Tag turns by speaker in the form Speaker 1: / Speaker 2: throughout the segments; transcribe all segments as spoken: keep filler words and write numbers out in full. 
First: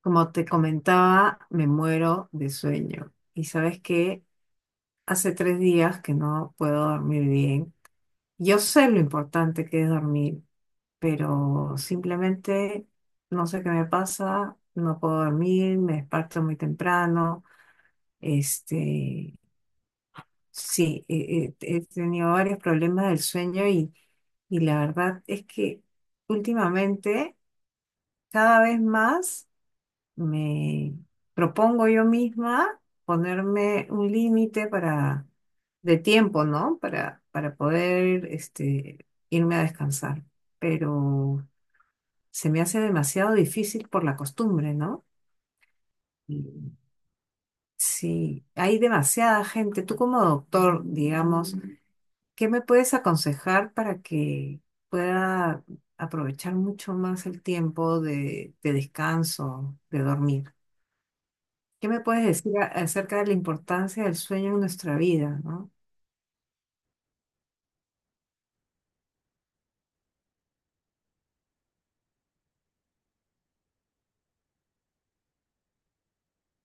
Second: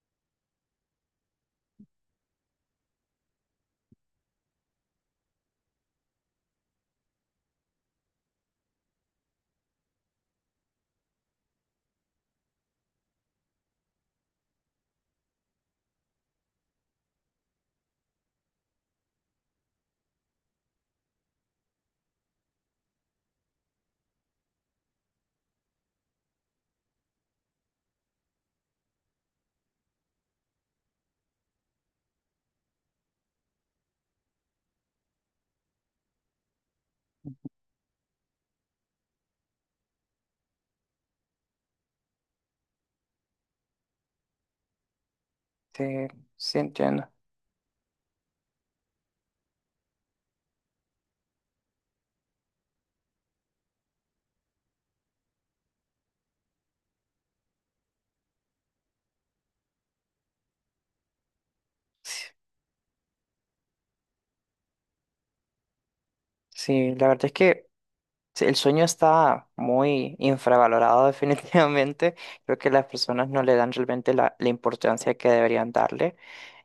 Speaker 1: Como te comentaba, me muero de sueño. Y sabes que hace tres días que no puedo dormir bien. Yo sé lo importante que es dormir, pero simplemente no sé qué me pasa, no puedo dormir, me despierto muy temprano. Este, sí, he, he- he tenido varios problemas del sueño y, y la verdad es que últimamente cada vez más. Me propongo yo misma ponerme un límite para de tiempo, ¿no? Para, para poder este, irme a descansar. Pero se me hace demasiado difícil por la costumbre, ¿no?
Speaker 2: Sí, sí
Speaker 1: Y
Speaker 2: entiendo.
Speaker 1: sí, hay demasiada gente. Tú como doctor, digamos, ¿qué me puedes aconsejar para que pueda aprovechar mucho más el tiempo de, de descanso, de dormir? ¿Qué me puedes
Speaker 2: Sí,
Speaker 1: decir a- acerca de la importancia del sueño en nuestra vida, ¿no?
Speaker 2: sí, la verdad es que sí, el sueño está muy infravalorado definitivamente. Creo que las personas no le dan realmente la, la importancia que deberían darle.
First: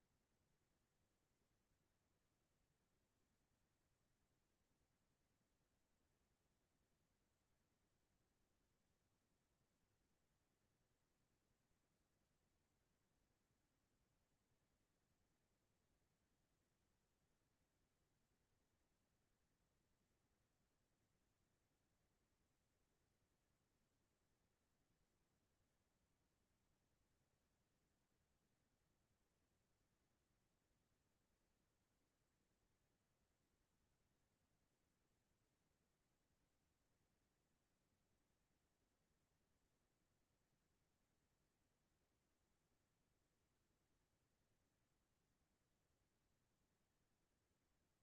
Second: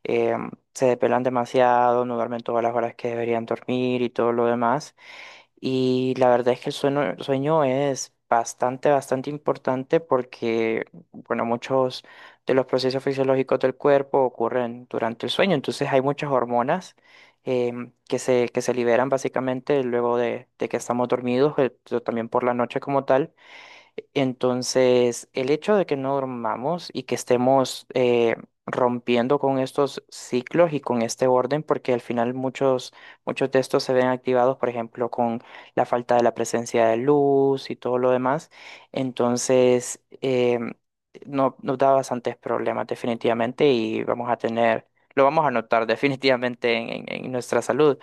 Speaker 2: Em, se depelan demasiado, no duermen todas las horas que deberían dormir y todo lo demás. Y la verdad es que el sueño, el sueño es bastante, bastante importante porque, bueno, muchos de los procesos fisiológicos del cuerpo ocurren durante el sueño. Entonces hay muchas hormonas em, que se, que se liberan básicamente luego de, de que estamos dormidos, eh, pero también por la noche como tal. Entonces, el hecho de que no dormamos y que estemos eh, rompiendo con estos ciclos y con este orden, porque al final muchos, muchos de estos se ven activados, por ejemplo, con la falta de la presencia de luz y todo lo demás, entonces eh, no, nos da bastantes problemas definitivamente y vamos a tener, lo vamos a notar definitivamente en en- en nuestra salud.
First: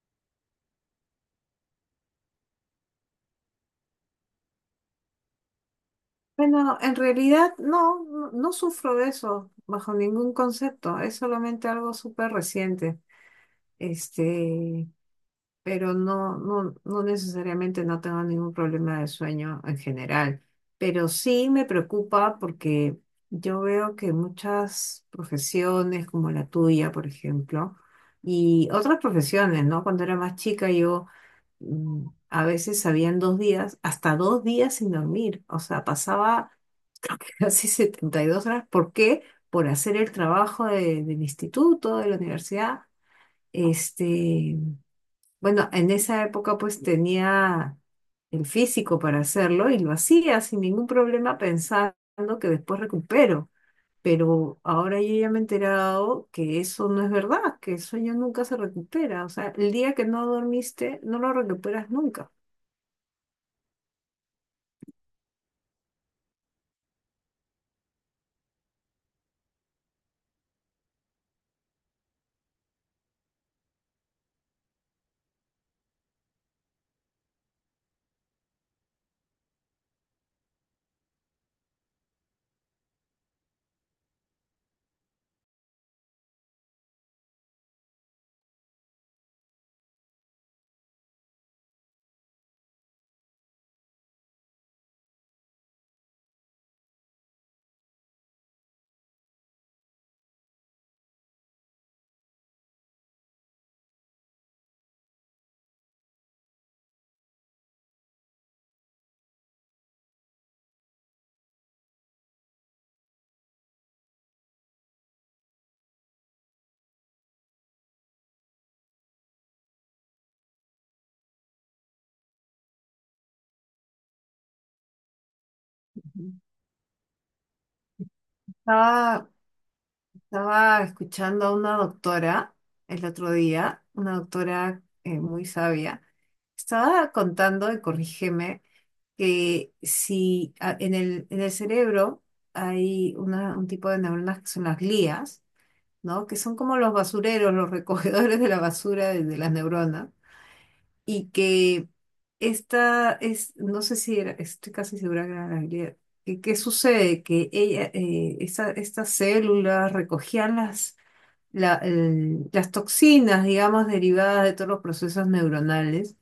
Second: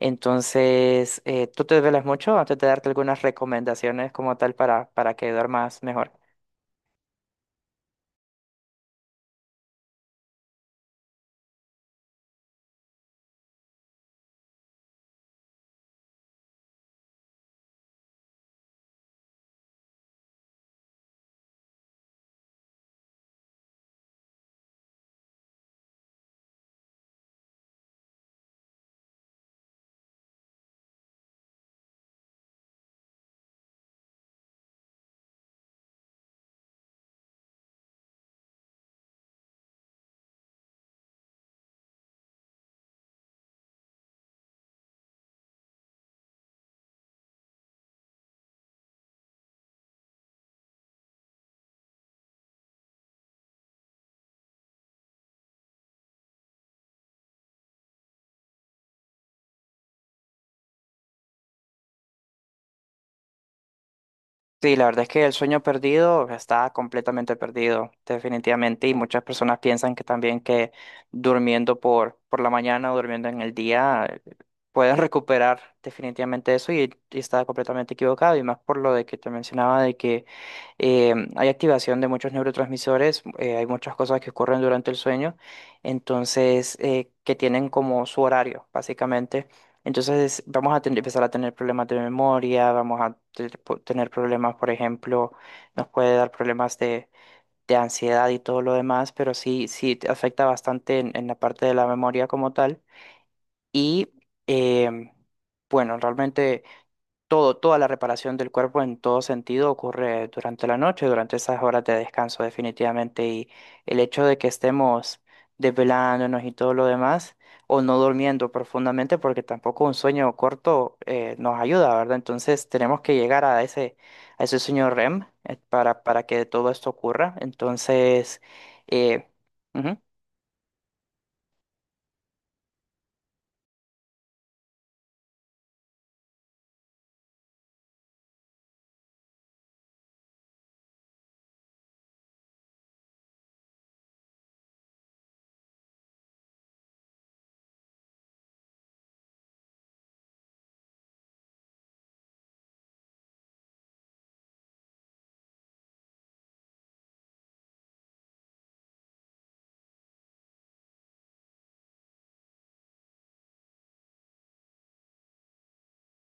Speaker 2: Entonces, eh, ¿tú te duermes mucho? Antes de darte algunas recomendaciones como tal para, para que duermas mejor.
Speaker 1: Bueno, en realidad no, no, no sufro de eso bajo ningún concepto, es solamente algo súper reciente, este, pero no, no, no necesariamente no tengo ningún problema de sueño en general, pero sí me preocupa porque yo veo que muchas profesiones como la tuya, por ejemplo, y otras profesiones, ¿no? Cuando era más chica yo mm, a veces habían dos días, hasta dos días sin dormir. O sea, pasaba casi setenta y dos horas. ¿Por qué? Por hacer el trabajo de- del instituto, de la universidad. Este, bueno, en esa época pues tenía el físico para hacerlo y lo hacía sin ningún problema pensando que después recupero. Pero ahora yo ya me he enterado que eso no es verdad, que el sueño nunca se recupera. O sea, el día que no dormiste, no lo recuperas nunca.
Speaker 2: Sí, la verdad es que el sueño perdido está completamente perdido, definitivamente, y muchas personas piensan que también que durmiendo por, por la mañana o durmiendo en el día eh, pueden recuperar definitivamente eso y, y está completamente equivocado, y más por lo de que te mencionaba de que eh, hay activación de muchos neurotransmisores, eh, hay muchas cosas que ocurren durante el sueño, entonces eh, que tienen como su horario, básicamente. Entonces vamos a tener- empezar a tener problemas de memoria, vamos a te- po- tener problemas, por ejemplo, nos puede dar problemas de, de ansiedad y todo lo demás, pero sí, sí te afecta bastante en, en la parte de la memoria como tal. Y em, bueno, realmente todo, toda la reparación del cuerpo en todo sentido ocurre durante la noche, durante esas horas de descanso definitivamente. Y el hecho de que estemos desvelándonos y todo lo demás, o no durmiendo profundamente, porque tampoco un sueño corto eh, nos ayuda, ¿verdad? Entonces tenemos que llegar a ese, a ese sueño R E M eh, para, para que todo esto ocurra. Entonces, eh,
Speaker 1: Estaba,
Speaker 2: ujú.
Speaker 1: estaba escuchando a una doctora el otro día, una doctora eh, muy sabia. Estaba contando, y corrígeme, que si a- en el, en el cerebro hay una- un tipo de neuronas que son las glías, ¿no? Que son como los basureros, los recogedores de la basura de, de las neuronas y que esta es, no sé si era, estoy casi segura que era Gabriela. ¿Qué, qué sucede? Que ella, eh, esa- estas células recogían las, la- el- las toxinas, digamos, derivadas de todos los procesos neuronales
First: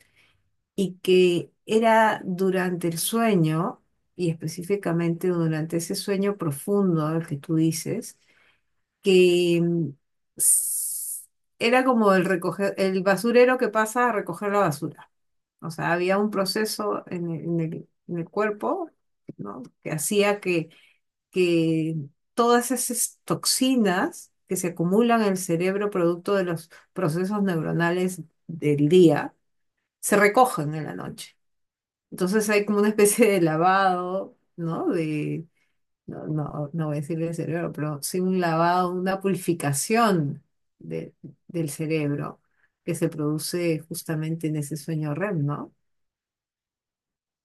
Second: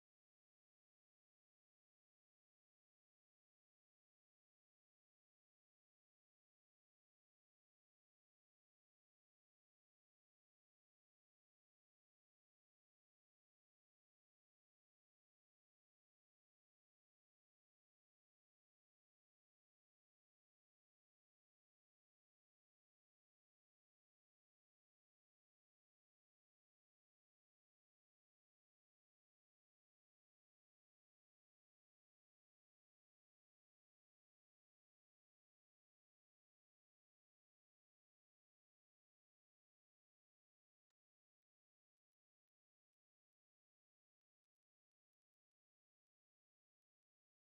Speaker 1: y que era durante el sueño, y específicamente durante ese sueño profundo al que tú dices, que mm, s- era como el recoger, el basurero que pasa a recoger la basura. O sea, había un proceso en el, en el- en el cuerpo, ¿no? Que hacía que, que, todas esas toxinas que se acumulan en el cerebro producto de los procesos neuronales del día se recogen en la noche. Entonces hay como una especie de lavado, ¿no? De, no, no, no voy a decir del cerebro, pero sí un lavado, una purificación de- del cerebro que se produce justamente en ese sueño REM, ¿no?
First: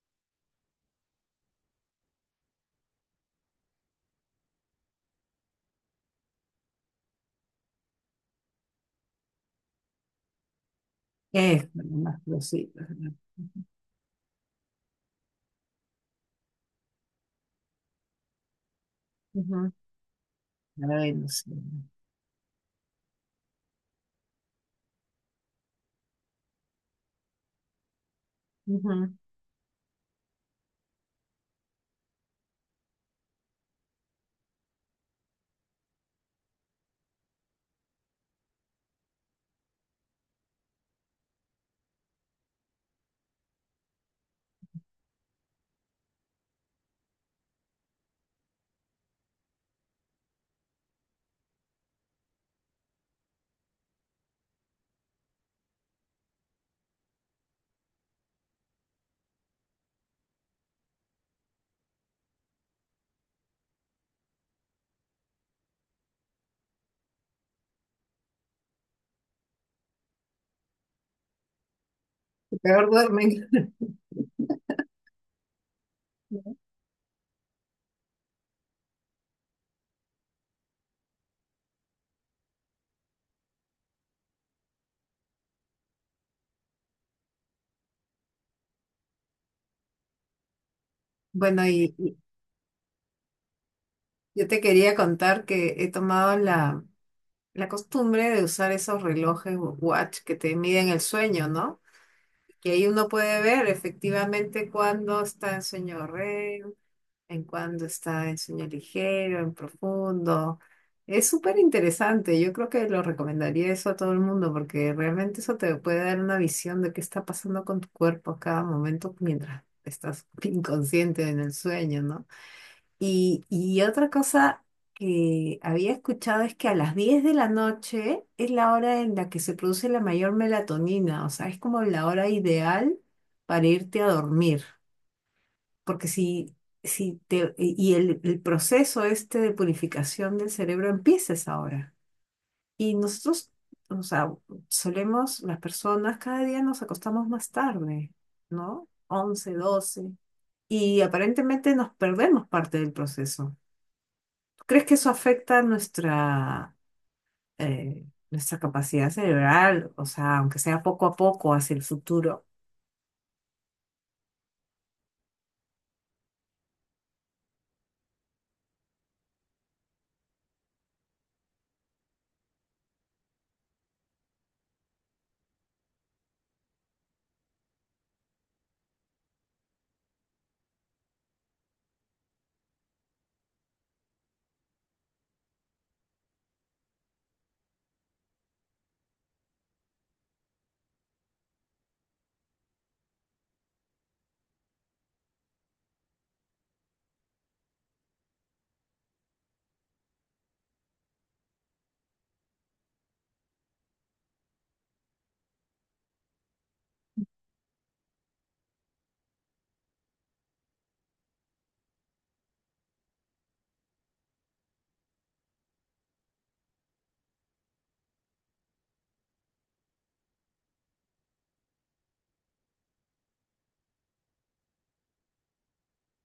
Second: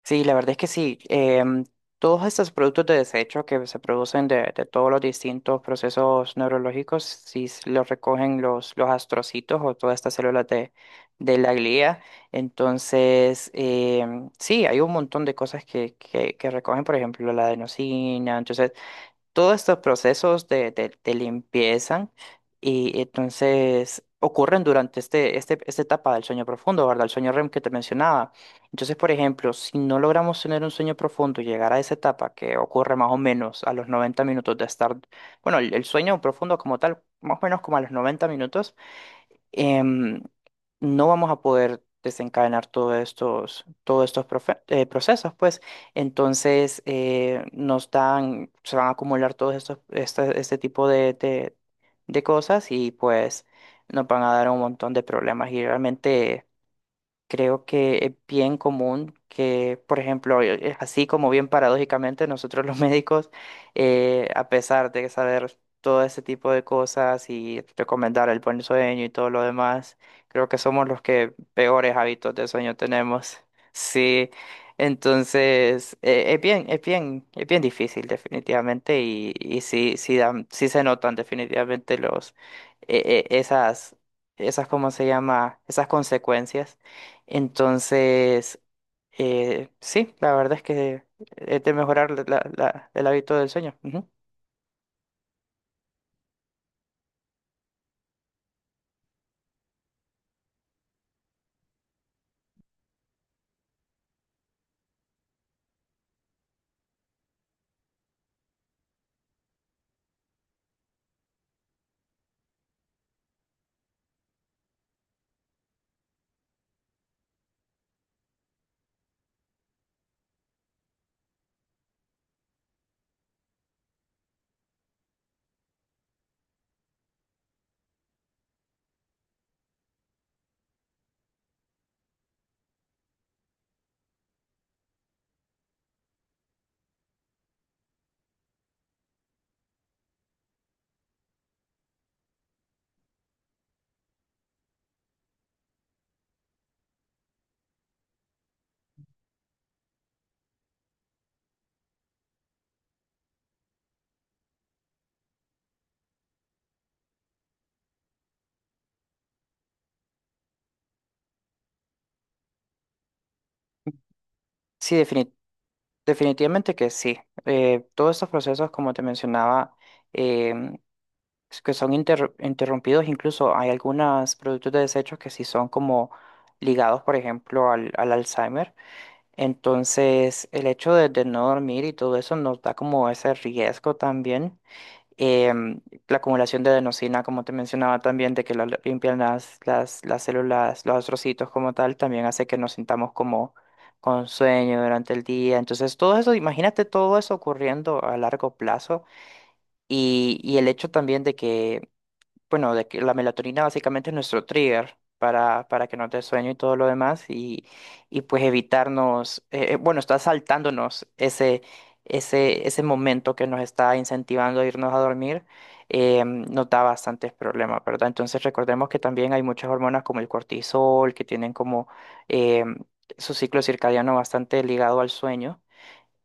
Speaker 2: Sí, la verdad es que sí. Em, todos estos productos de desecho que se producen de, de todos los distintos procesos neurológicos, si s- los recogen los, los astrocitos o todas estas células de, de la
Speaker 1: Es
Speaker 2: glía,
Speaker 1: más cositas, ¿no?
Speaker 2: entonces em, sí, hay un montón de cosas que, que, que recogen, por ejemplo, la adenosina. Entonces, todos
Speaker 1: Ujú.
Speaker 2: estos procesos de, de, de
Speaker 1: Ay, no sé.
Speaker 2: limpieza y entonces ocurren durante este, este, esta etapa del sueño profundo, ¿verdad? El sueño R E M que te mencionaba. Entonces, por
Speaker 1: Ujú.
Speaker 2: ejemplo, si no logramos tener un sueño profundo y llegar a esa etapa que ocurre más o menos a los noventa minutos de estar, bueno, el, el sueño profundo como tal, más o menos como a los noventa minutos, em, no vamos a poder desencadenar todos estos, todos estos profe- eh, procesos, pues entonces eh, nos dan, se van a acumular todos estos, este, este tipo de, de, de cosas y pues nos van a dar un montón de problemas y realmente creo que es bien común que, por ejemplo, eh, eh, así como bien paradójicamente, nosotros los médicos, eh, a pesar de saber todo ese tipo de cosas y recomendar el buen sueño y todo lo demás, creo que somos los que peores hábitos de
Speaker 1: Que
Speaker 2: sueño
Speaker 1: peor duermen.
Speaker 2: tenemos. Sí, entonces eh, es bien, es bien, es bien difícil definitivamente y, y sí, sí, dan- sí se notan definitivamente los, eh, eh, esas, esas, ¿cómo se llama? Esas consecuencias. Entonces, eh, sí, la verdad es que es
Speaker 1: Bueno,
Speaker 2: de
Speaker 1: y,
Speaker 2: mejorar
Speaker 1: y
Speaker 2: la- la- la- el hábito del sueño. Ujú.
Speaker 1: yo te quería contar que he tomado la, la costumbre de usar esos relojes wa- watch que te miden el sueño, ¿no? Que ahí uno puede ver efectivamente cuándo está en sueño REM, en cuando está en sueño ligero, en profundo. Es súper interesante, yo creo que lo recomendaría eso a todo el mundo porque realmente eso te puede dar una visión de qué está pasando con tu cuerpo a cada momento mientras estás inconsciente en el sueño, ¿no? Y, y otra cosa que había escuchado es que a las diez de la noche es la hora en la que se produce la mayor melatonina, o sea, es como la hora ideal para irte a dormir. Porque si, si te, y el, el proceso este de purificación del cerebro empieza es ahora. Y nosotros, o sea, solemos, las personas, cada día nos acostamos más tarde, ¿no? Once, doce. Y aparentemente nos perdemos parte del proceso. ¿Tú crees que eso afecta nuestra, eh, nuestra capacidad cerebral? O sea, aunque sea poco a poco hacia el futuro.
Speaker 2: Sí, defini- definitivamente que sí. Eh, todos estos procesos, como te mencionaba, em, es que son inter- interrumpidos, incluso hay algunos productos de desechos que sí son como ligados, por ejemplo, al, al Alzheimer. Entonces, el hecho de, de no dormir y todo eso nos da como ese riesgo también, em, la acumulación de adenosina, como te mencionaba también, de que la limpian las, las, las células, los astrocitos como tal, también hace que nos sintamos como con sueño durante el día. Entonces, todo eso, imagínate todo eso ocurriendo a largo plazo y, y el hecho también de que bueno, de que la melatonina básicamente es nuestro trigger para, para que nos dé sueño y todo lo demás y, y pues evitarnos, eh, eh, bueno, está saltándonos ese, ese, ese momento que nos está incentivando a irnos a dormir, eh, nos da bastantes problemas, ¿verdad? Entonces recordemos que también hay muchas hormonas como el cortisol que tienen como eh, su ciclo circadiano bastante ligado al sueño.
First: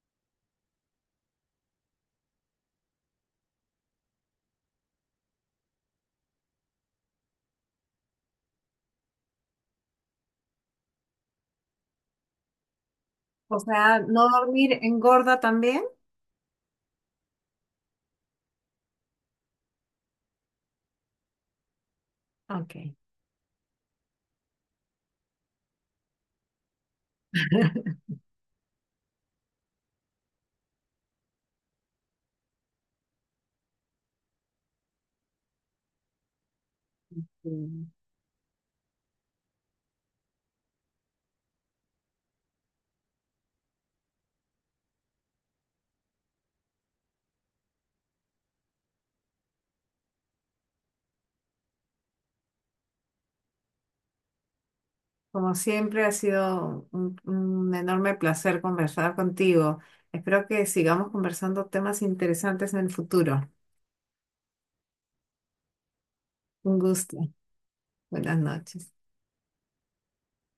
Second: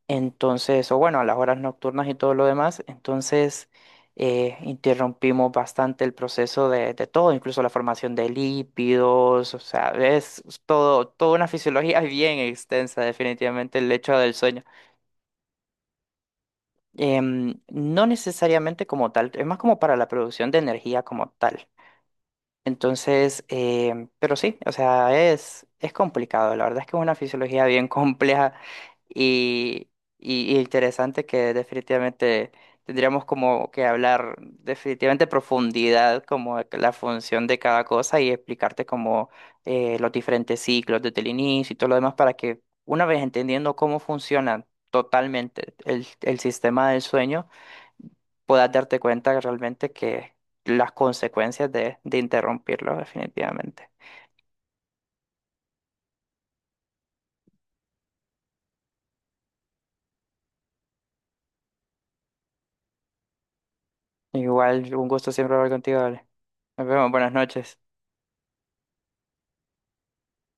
Speaker 2: Entonces, o bueno, a las horas nocturnas y todo lo demás, entonces eh, interrumpimos bastante el proceso de, de todo, incluso la formación de lípidos, o sea, es todo, toda una fisiología bien extensa,
Speaker 1: O
Speaker 2: definitivamente, el
Speaker 1: sea,
Speaker 2: hecho
Speaker 1: ¿no
Speaker 2: del sueño.
Speaker 1: dormir engorda también?
Speaker 2: Em, no necesariamente como tal, es más como para la producción de energía como tal.
Speaker 1: Ok.
Speaker 2: Entonces, em, pero sí, o sea, es, es complicado. La verdad es que es una fisiología bien compleja y, y- y interesante que definitivamente tendríamos como que hablar definitivamente profundidad, como de la función de cada
Speaker 1: Mm.
Speaker 2: cosa y explicarte como eh, los diferentes ciclos desde el inicio y todo lo demás para que una vez entendiendo cómo funciona totalmente el el sistema del sueño, puedas darte cuenta realmente que las consecuencias de, de interrumpirlo definitivamente.
Speaker 1: Como siempre, ha sido un, un enorme placer conversar contigo. Espero que sigamos conversando temas interesantes en el futuro.
Speaker 2: Igual, un gusto siempre hablar contigo, Ale.
Speaker 1: Un
Speaker 2: Nos vemos,
Speaker 1: gusto.
Speaker 2: buenas noches.
Speaker 1: Buenas noches.